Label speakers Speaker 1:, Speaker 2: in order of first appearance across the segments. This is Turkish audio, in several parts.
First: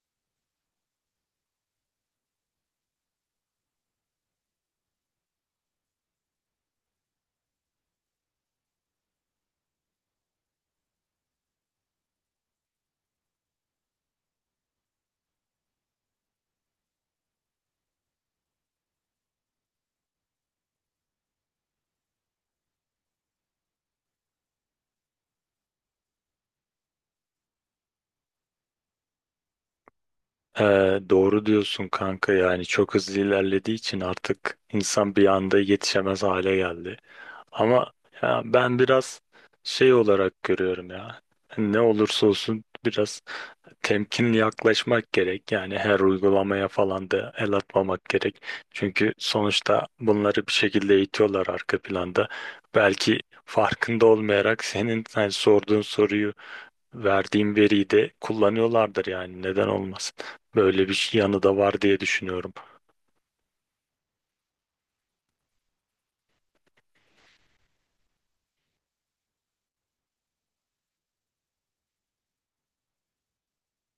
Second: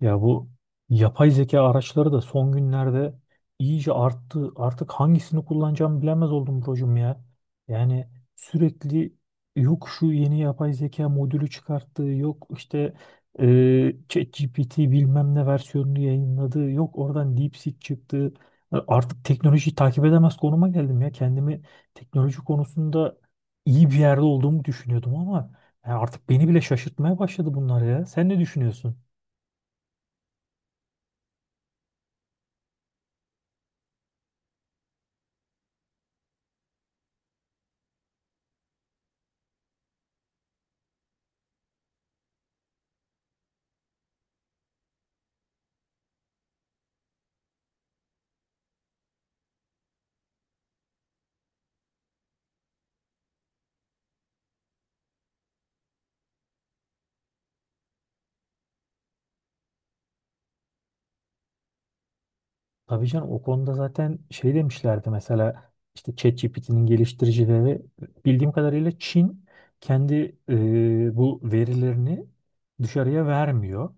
Speaker 1: Ya bu yapay zeka araçları da son günlerde iyice arttı. Artık hangisini kullanacağımı bilemez oldum brocum ya. Yani sürekli yok şu yeni yapay zeka modülü çıkarttı, yok işte ChatGPT bilmem ne versiyonunu yayınladı, yok oradan DeepSeek çıktı. Artık teknolojiyi takip edemez konuma geldim ya. Kendimi teknoloji konusunda iyi bir yerde olduğumu düşünüyordum ama yani artık beni bile şaşırtmaya başladı bunlar ya. Sen ne düşünüyorsun?
Speaker 2: Doğru diyorsun kanka, yani çok hızlı ilerlediği için artık insan bir anda yetişemez hale geldi. Ama ya, ben biraz şey olarak görüyorum ya, ne olursa olsun biraz temkinli yaklaşmak gerek. Yani her uygulamaya falan da el atmamak gerek. Çünkü sonuçta bunları bir şekilde eğitiyorlar arka planda. Belki farkında olmayarak senin hani sorduğun soruyu, verdiğim veriyi de kullanıyorlardır, yani neden olmasın. Böyle bir şey yanı da var diye düşünüyorum.
Speaker 1: Tabii canım o konuda zaten şey demişlerdi mesela işte ChatGPT'nin geliştiricileri bildiğim kadarıyla Çin kendi bu verilerini dışarıya vermiyor.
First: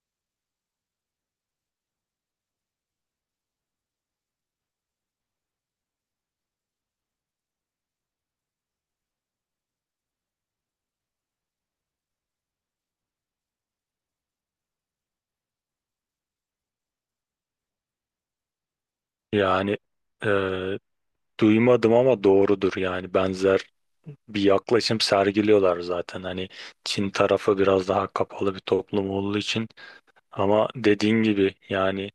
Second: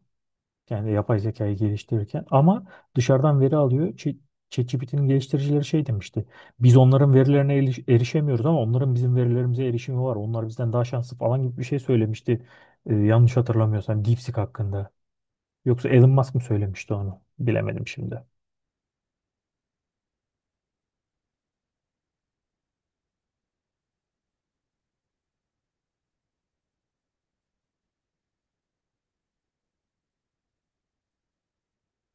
Speaker 1: Yani yapay zekayı geliştirirken ama dışarıdan veri alıyor. ChatGPT'nin geliştiricileri şey demişti. Biz onların verilerine erişemiyoruz ama onların bizim verilerimize erişimi var. Onlar bizden daha şanslı falan gibi bir şey söylemişti. Yanlış hatırlamıyorsam DeepSeek hakkında. Yoksa Elon Musk mı söylemişti onu? Bilemedim şimdi.
Speaker 2: Yani e, duymadım ama doğrudur, yani benzer bir yaklaşım sergiliyorlar zaten. Hani Çin tarafı biraz daha kapalı bir toplum olduğu için, ama dediğin gibi yani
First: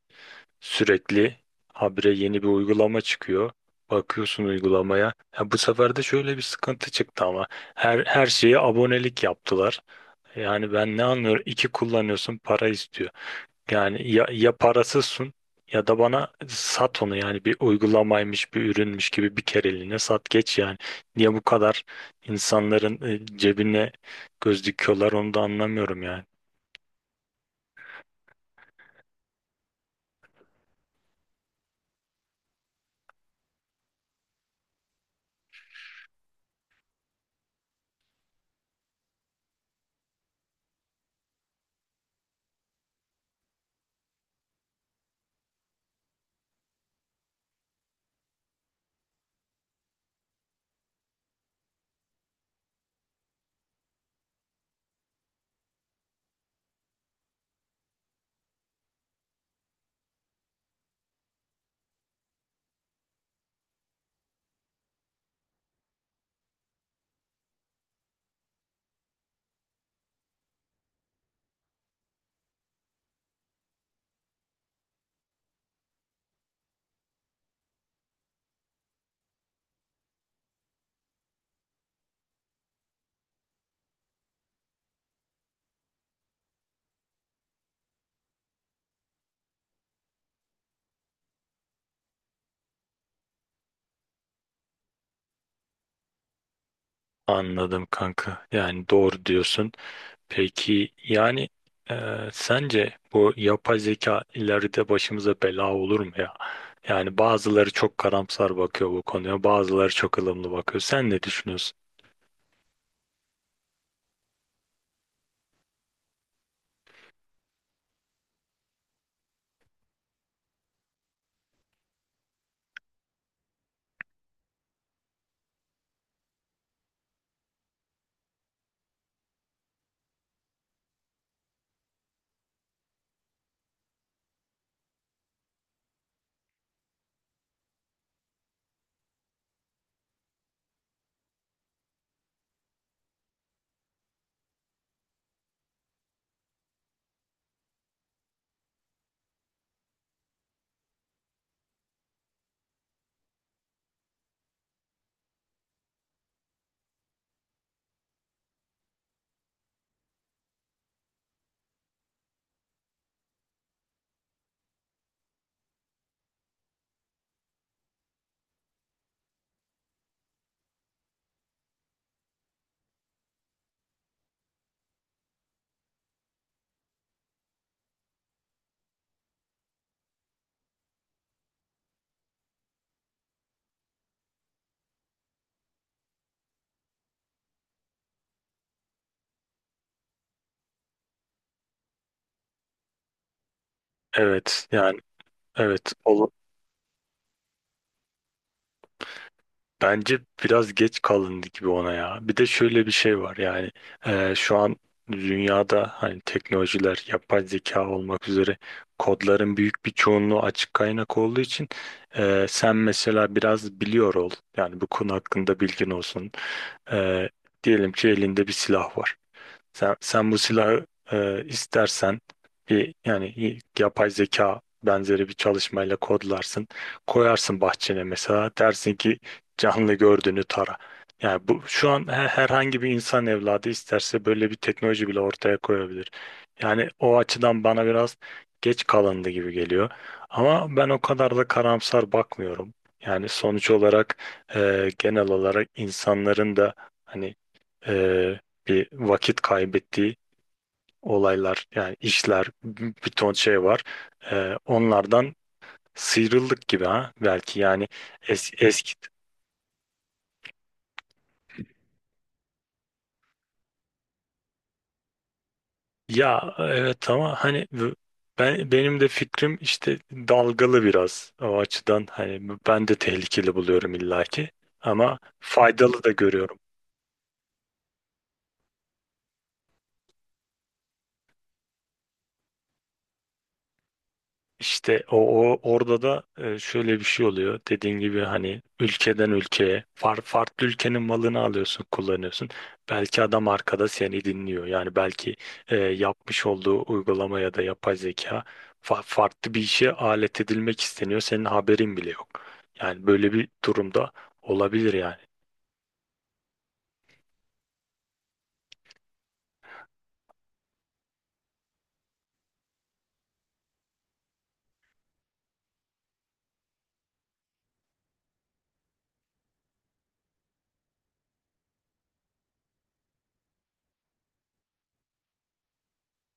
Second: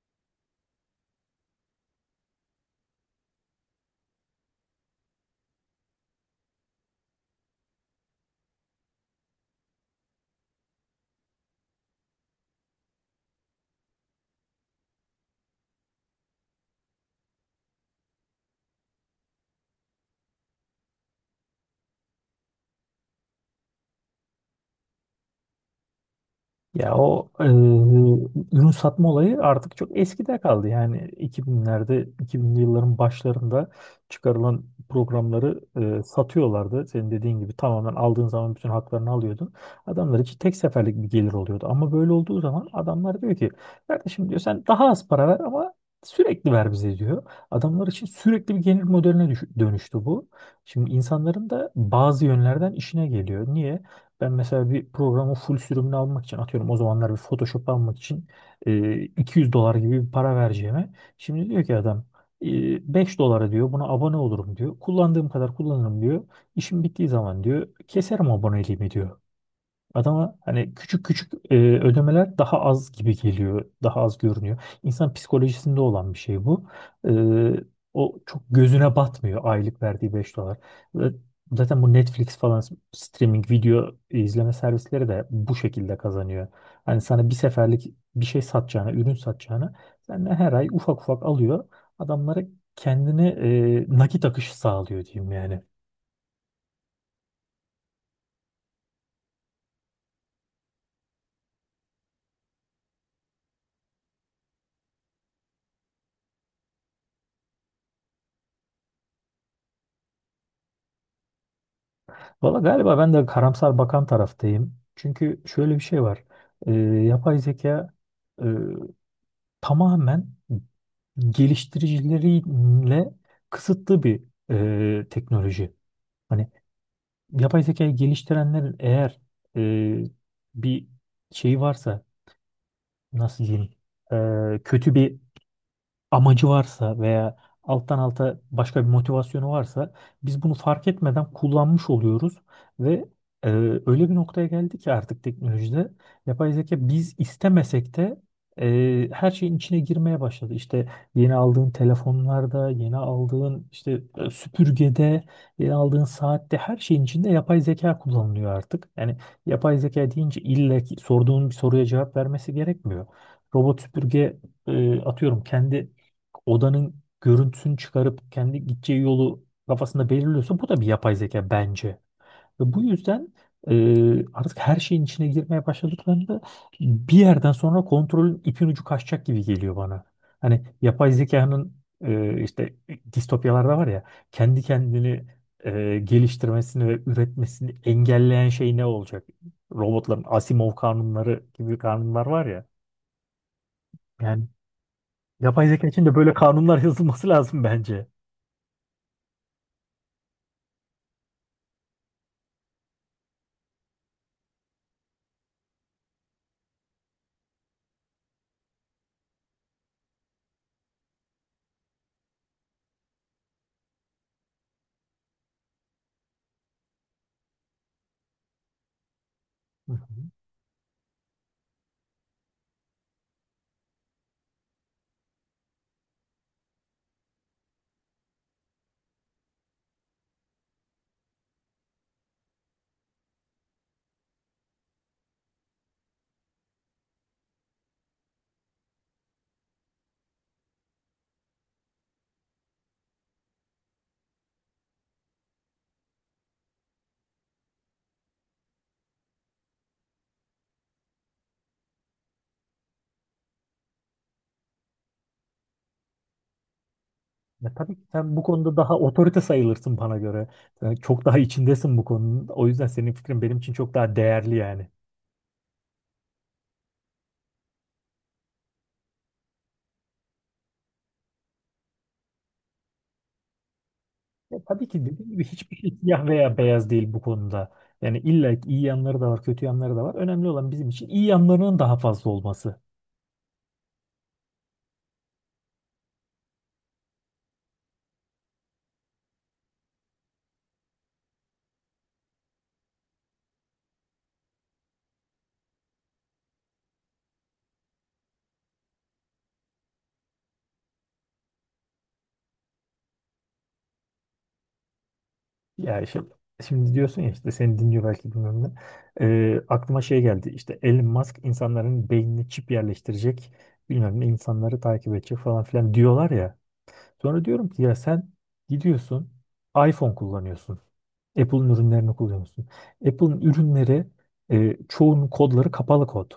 Speaker 2: sürekli habire yeni bir uygulama çıkıyor. Bakıyorsun uygulamaya. Ya bu sefer de şöyle bir sıkıntı çıktı, ama her şeye abonelik yaptılar. Yani ben ne anlıyorum? İki kullanıyorsun, para istiyor. Yani ya, ya parasızsın, ya da bana sat onu, yani bir uygulamaymış bir ürünmüş gibi bir kereliğine sat geç yani. Niye bu kadar insanların cebine göz dikiyorlar onu da anlamıyorum yani.
Speaker 1: Ya o ürün satma olayı artık çok eskide kaldı. Yani 2000'lerde, 2000'li yılların başlarında çıkarılan programları satıyorlardı. Senin dediğin gibi tamamen aldığın zaman bütün haklarını alıyordun. Adamlar için tek seferlik bir gelir oluyordu. Ama böyle olduğu zaman adamlar diyor ki kardeşim diyor sen daha az para ver ama sürekli ver bize diyor. Adamlar için sürekli bir gelir modeline dönüştü bu. Şimdi insanların da bazı yönlerden işine geliyor. Niye? Ben mesela bir programın full sürümünü almak için atıyorum o zamanlar bir Photoshop almak için 200 dolar gibi bir para vereceğime. Şimdi diyor ki adam 5 dolara diyor buna abone olurum diyor. Kullandığım kadar kullanırım diyor. İşim bittiği zaman diyor keserim aboneliğimi diyor. Adama hani küçük küçük ödemeler daha az gibi geliyor, daha az görünüyor. İnsan psikolojisinde olan bir şey bu. E, O çok gözüne batmıyor aylık verdiği 5 dolar. Ve zaten bu Netflix falan streaming video izleme servisleri de bu şekilde kazanıyor. Hani sana bir seferlik bir şey satacağına, ürün satacağına senden her ay ufak ufak alıyor. Adamlara kendine nakit akışı sağlıyor diyeyim yani.
Speaker 2: Anladım kanka. Yani doğru diyorsun. Peki yani, e, sence bu yapay zeka ileride başımıza bela olur mu ya? Yani bazıları çok karamsar bakıyor bu konuya, bazıları çok ılımlı bakıyor. Sen ne düşünüyorsun?
Speaker 1: Valla galiba ben de karamsar bakan taraftayım. Çünkü şöyle bir şey var. Yapay zeka e, tamamen geliştiricileriyle kısıtlı bir teknoloji. Hani yapay zekayı geliştirenlerin eğer e, bir şeyi varsa nasıl diyeyim kötü bir amacı varsa veya alttan alta başka bir motivasyonu varsa biz bunu fark etmeden kullanmış oluyoruz ve e, öyle bir noktaya geldi ki artık teknolojide yapay zeka biz istemesek de her şeyin içine girmeye başladı. İşte yeni aldığın telefonlarda, yeni aldığın işte süpürgede, yeni aldığın saatte her şeyin içinde yapay zeka kullanılıyor artık. Yani yapay zeka deyince illa ki sorduğun bir soruya cevap vermesi gerekmiyor. Robot süpürge atıyorum kendi odanın görüntüsünü çıkarıp kendi gideceği yolu kafasında belirliyorsa bu da bir yapay zeka bence. Ve bu yüzden artık her şeyin içine girmeye başladıklarında bir yerden sonra kontrolün ipin ucu kaçacak gibi geliyor bana. Hani yapay zekanın işte distopyalarda var ya kendi kendini geliştirmesini ve üretmesini engelleyen şey ne olacak? Robotların Asimov kanunları gibi kanunlar var ya. Yani
Speaker 2: Evet, yani
Speaker 1: yapay zeka
Speaker 2: evet,
Speaker 1: için de böyle kanunlar yazılması lazım bence.
Speaker 2: bence biraz geç kalındı gibi ona ya. Bir de şöyle bir şey var yani, şu an dünyada hani teknolojiler, yapay zeka olmak üzere kodların büyük bir çoğunluğu açık kaynak olduğu için, sen mesela biraz biliyor ol. Yani bu konu hakkında bilgin olsun. E, Diyelim ki elinde bir silah var.
Speaker 1: Hı
Speaker 2: Sen,
Speaker 1: hı.
Speaker 2: sen bu silahı, istersen bir, yani yapay zeka benzeri bir çalışmayla kodlarsın. Koyarsın bahçene, mesela dersin ki canlı gördüğünü tara. Yani bu şu an, herhangi bir insan evladı isterse böyle bir teknoloji bile ortaya koyabilir. Yani o açıdan bana biraz geç kalındı gibi geliyor. Ama ben o kadar da karamsar bakmıyorum. Yani sonuç olarak genel olarak insanların da hani, e, bir vakit kaybettiği olaylar, yani işler, bir ton şey var. Onlardan sıyrıldık gibi ha, belki
Speaker 1: Ya
Speaker 2: yani
Speaker 1: tabii ki sen bu konuda
Speaker 2: eski,
Speaker 1: daha otorite sayılırsın bana göre. Sen çok daha içindesin bu konunun. O yüzden senin fikrin benim için çok daha değerli yani.
Speaker 2: ya evet, ama hani ben, benim de fikrim işte dalgalı biraz o açıdan, hani ben de tehlikeli buluyorum illaki,
Speaker 1: Ya tabii ki
Speaker 2: ama
Speaker 1: dediğim gibi hiçbir şey
Speaker 2: faydalı da
Speaker 1: siyah veya
Speaker 2: görüyorum.
Speaker 1: beyaz değil bu konuda. Yani illa ki iyi yanları da var, kötü yanları da var. Önemli olan bizim için iyi yanlarının daha fazla olması.
Speaker 2: İşte o orada da şöyle bir şey oluyor. Dediğin gibi hani ülkeden ülkeye, farklı ülkenin malını alıyorsun, kullanıyorsun. Belki adam arkada seni dinliyor. Yani belki yapmış olduğu uygulama ya da yapay zeka farklı bir işe alet edilmek isteniyor. Senin haberin bile yok. Yani böyle bir durumda olabilir yani.
Speaker 1: Ya işte, şimdi diyorsun ya işte seni dinliyor belki bilmem ne. Aklıma şey geldi. İşte Elon Musk insanların beynine çip yerleştirecek. Bilmem ne insanları takip edecek falan filan diyorlar ya. Sonra diyorum ki ya sen gidiyorsun iPhone kullanıyorsun. Apple'ın ürünlerini kullanıyorsun. Apple'ın ürünleri çoğunun kodları kapalı kod.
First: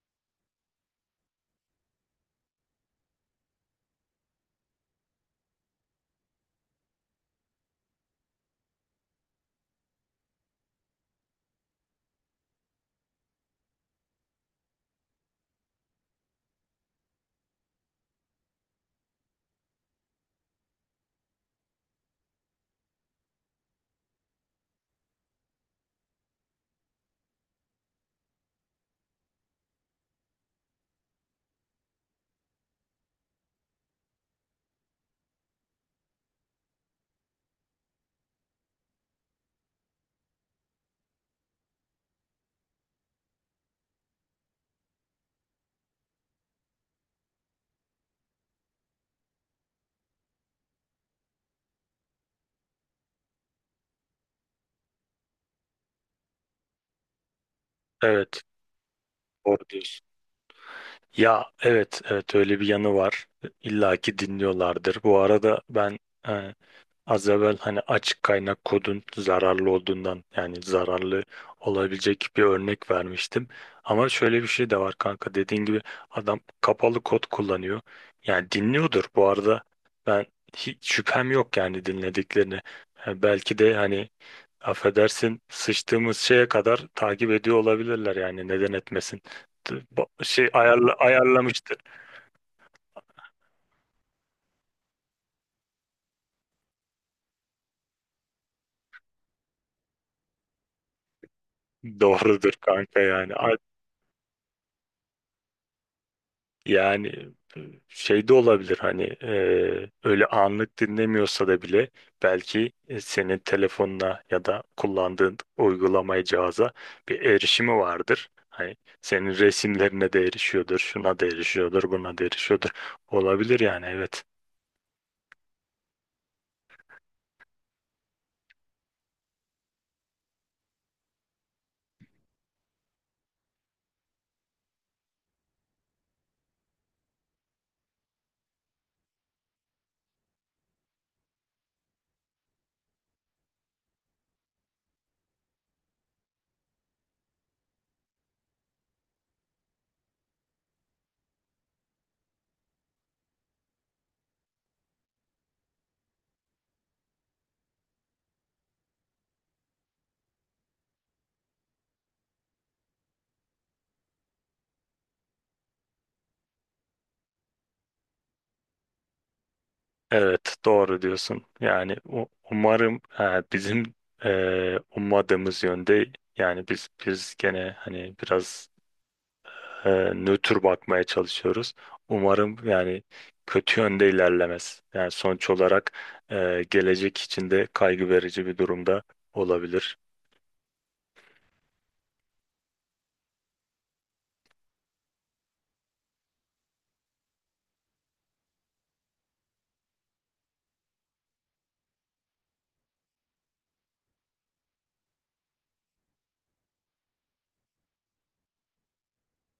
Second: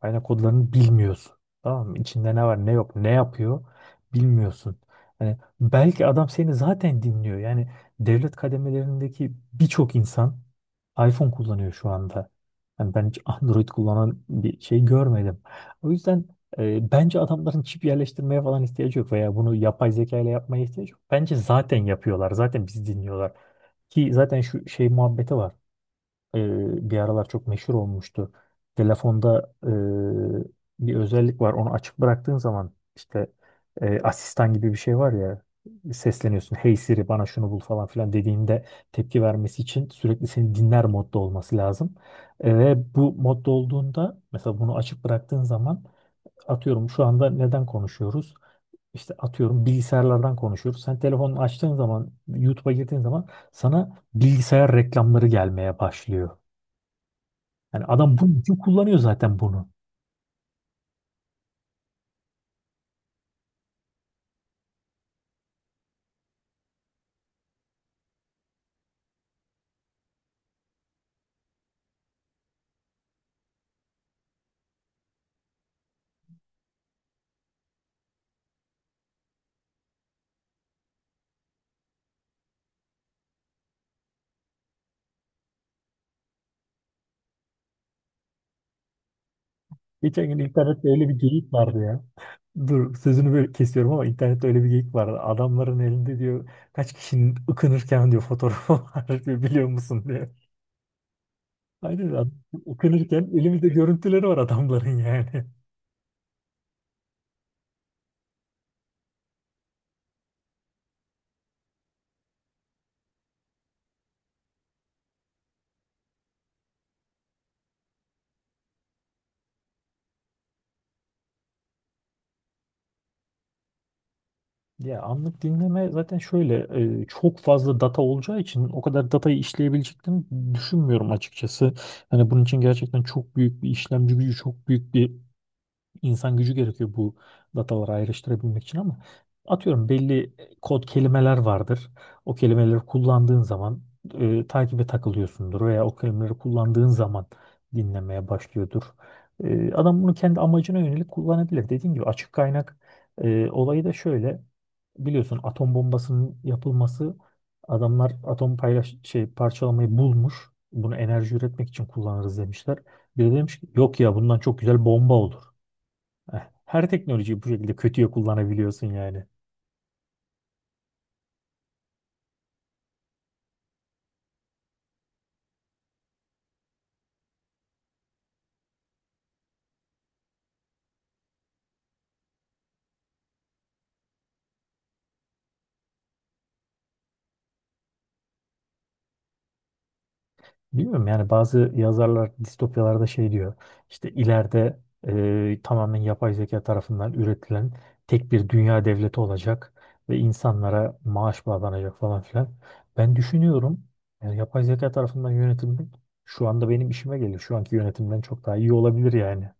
Speaker 1: Kaynak kodlarını bilmiyorsun. Tamam mı? İçinde ne var ne yok ne yapıyor bilmiyorsun. Yani belki adam seni zaten dinliyor. Yani devlet kademelerindeki birçok insan iPhone kullanıyor şu anda. Yani ben hiç Android kullanan bir şey görmedim. O yüzden bence adamların çip yerleştirmeye falan ihtiyacı yok veya bunu yapay zeka ile yapmaya ihtiyacı yok. Bence zaten yapıyorlar. Zaten bizi dinliyorlar. Ki zaten şu şey muhabbeti var. E, Bir aralar çok meşhur olmuştu. Telefonda bir özellik var. Onu açık bıraktığın zaman işte asistan gibi bir şey var ya sesleniyorsun. Hey Siri bana şunu bul falan filan dediğinde tepki vermesi için sürekli seni dinler modda olması lazım. Ve bu modda olduğunda mesela bunu açık bıraktığın zaman atıyorum şu anda neden konuşuyoruz? İşte atıyorum bilgisayarlardan konuşuyoruz. Sen telefonunu açtığın zaman, YouTube'a girdiğin zaman sana bilgisayar reklamları gelmeye başlıyor. Yani adam bunun
Speaker 2: Evet,
Speaker 1: için kullanıyor zaten bunu.
Speaker 2: doğru diyorsun. Ya evet, evet, öyle bir yanı var. İlla ki dinliyorlardır. Bu arada ben, e, az evvel hani açık kaynak kodun zararlı olduğundan, yani zararlı olabilecek bir örnek vermiştim. Ama şöyle bir şey de var kanka, dediğin gibi adam kapalı kod kullanıyor. Yani dinliyordur, bu arada ben hiç şüphem yok yani dinlediklerini. Yani belki de hani, affedersin, sıçtığımız şeye kadar takip ediyor olabilirler, yani neden etmesin. Bu
Speaker 1: Geçen gün
Speaker 2: şey
Speaker 1: internette
Speaker 2: ayarla,
Speaker 1: öyle bir geyik
Speaker 2: ayarlamıştır.
Speaker 1: vardı ya. Dur sözünü böyle kesiyorum ama internette öyle bir geyik vardı. Adamların elinde diyor kaç kişinin ıkınırken diyor fotoğrafı var diyor biliyor musun diyor. Aynen adam
Speaker 2: Doğrudur kanka
Speaker 1: ıkınırken
Speaker 2: yani.
Speaker 1: elimizde görüntüleri var adamların yani.
Speaker 2: Yani e, şey de olabilir hani, öyle anlık dinlemiyorsa da bile, belki senin telefonuna ya da kullandığın uygulamaya, cihaza bir erişimi vardır. Hani senin resimlerine de erişiyordur, şuna da erişiyordur, buna da erişiyordur. Olabilir yani, evet.
Speaker 1: Ya anlık dinleme zaten şöyle çok fazla data olacağı için o kadar datayı işleyebileceklerini düşünmüyorum açıkçası. Hani bunun için gerçekten çok büyük bir işlemci gücü, çok büyük bir insan gücü gerekiyor bu dataları ayrıştırabilmek için ama atıyorum belli kod kelimeler vardır. O kelimeleri kullandığın zaman takibe takılıyorsundur veya o kelimeleri kullandığın zaman dinlemeye başlıyordur. Adam bunu kendi amacına yönelik kullanabilir. Dediğim gibi açık kaynak olayı da şöyle biliyorsun atom bombasının yapılması adamlar atom paylaş şey parçalamayı bulmuş. Bunu enerji üretmek için kullanırız demişler. Biri demiş ki yok ya bundan çok güzel bomba olur. Her teknolojiyi bu şekilde kötüye kullanabiliyorsun yani.
Speaker 2: Evet, doğru diyorsun. Yani umarım bizim ummadığımız yönde, yani biz gene hani biraz nötr bakmaya çalışıyoruz. Umarım yani kötü yönde ilerlemez. Yani sonuç olarak gelecek için de kaygı verici bir durumda olabilir.
Speaker 1: Bilmiyorum yani bazı yazarlar distopyalarda şey diyor. İşte ileride tamamen yapay zeka tarafından üretilen tek bir dünya devleti olacak ve insanlara maaş bağlanacak falan filan. Ben düşünüyorum yani yapay zeka tarafından yönetilmek şu anda benim işime geliyor. Şu anki yönetimden çok daha iyi olabilir yani.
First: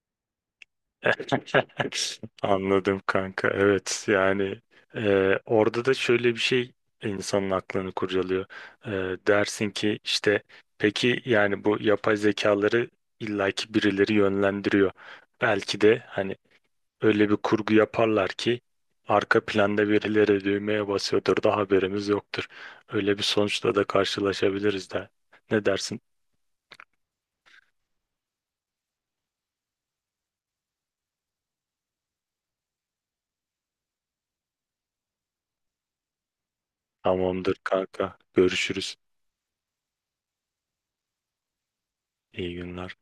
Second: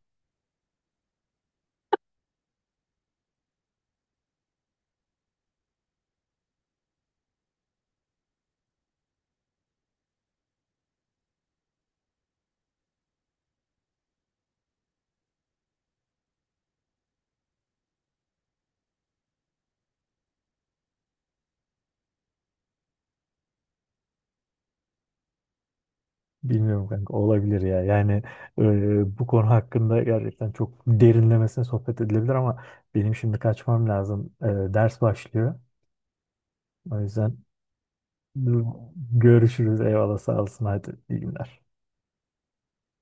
Speaker 2: Anladım kanka. Evet yani orada da şöyle bir şey insanın aklını kurcalıyor. E, Dersin ki, işte peki yani bu yapay zekaları illaki birileri yönlendiriyor. Belki de hani öyle bir kurgu yaparlar ki arka planda birileri düğmeye basıyordur da haberimiz yoktur. Öyle bir sonuçla da karşılaşabiliriz de. Ne dersin?
Speaker 1: Bilmiyorum kanka olabilir ya. Yani bu konu hakkında gerçekten çok derinlemesine sohbet edilebilir ama benim şimdi kaçmam lazım. Ders başlıyor. O yüzden
Speaker 2: Tamamdır kanka. Görüşürüz.
Speaker 1: görüşürüz. Eyvallah sağ olsun. Hadi iyi günler.
Speaker 2: İyi günler.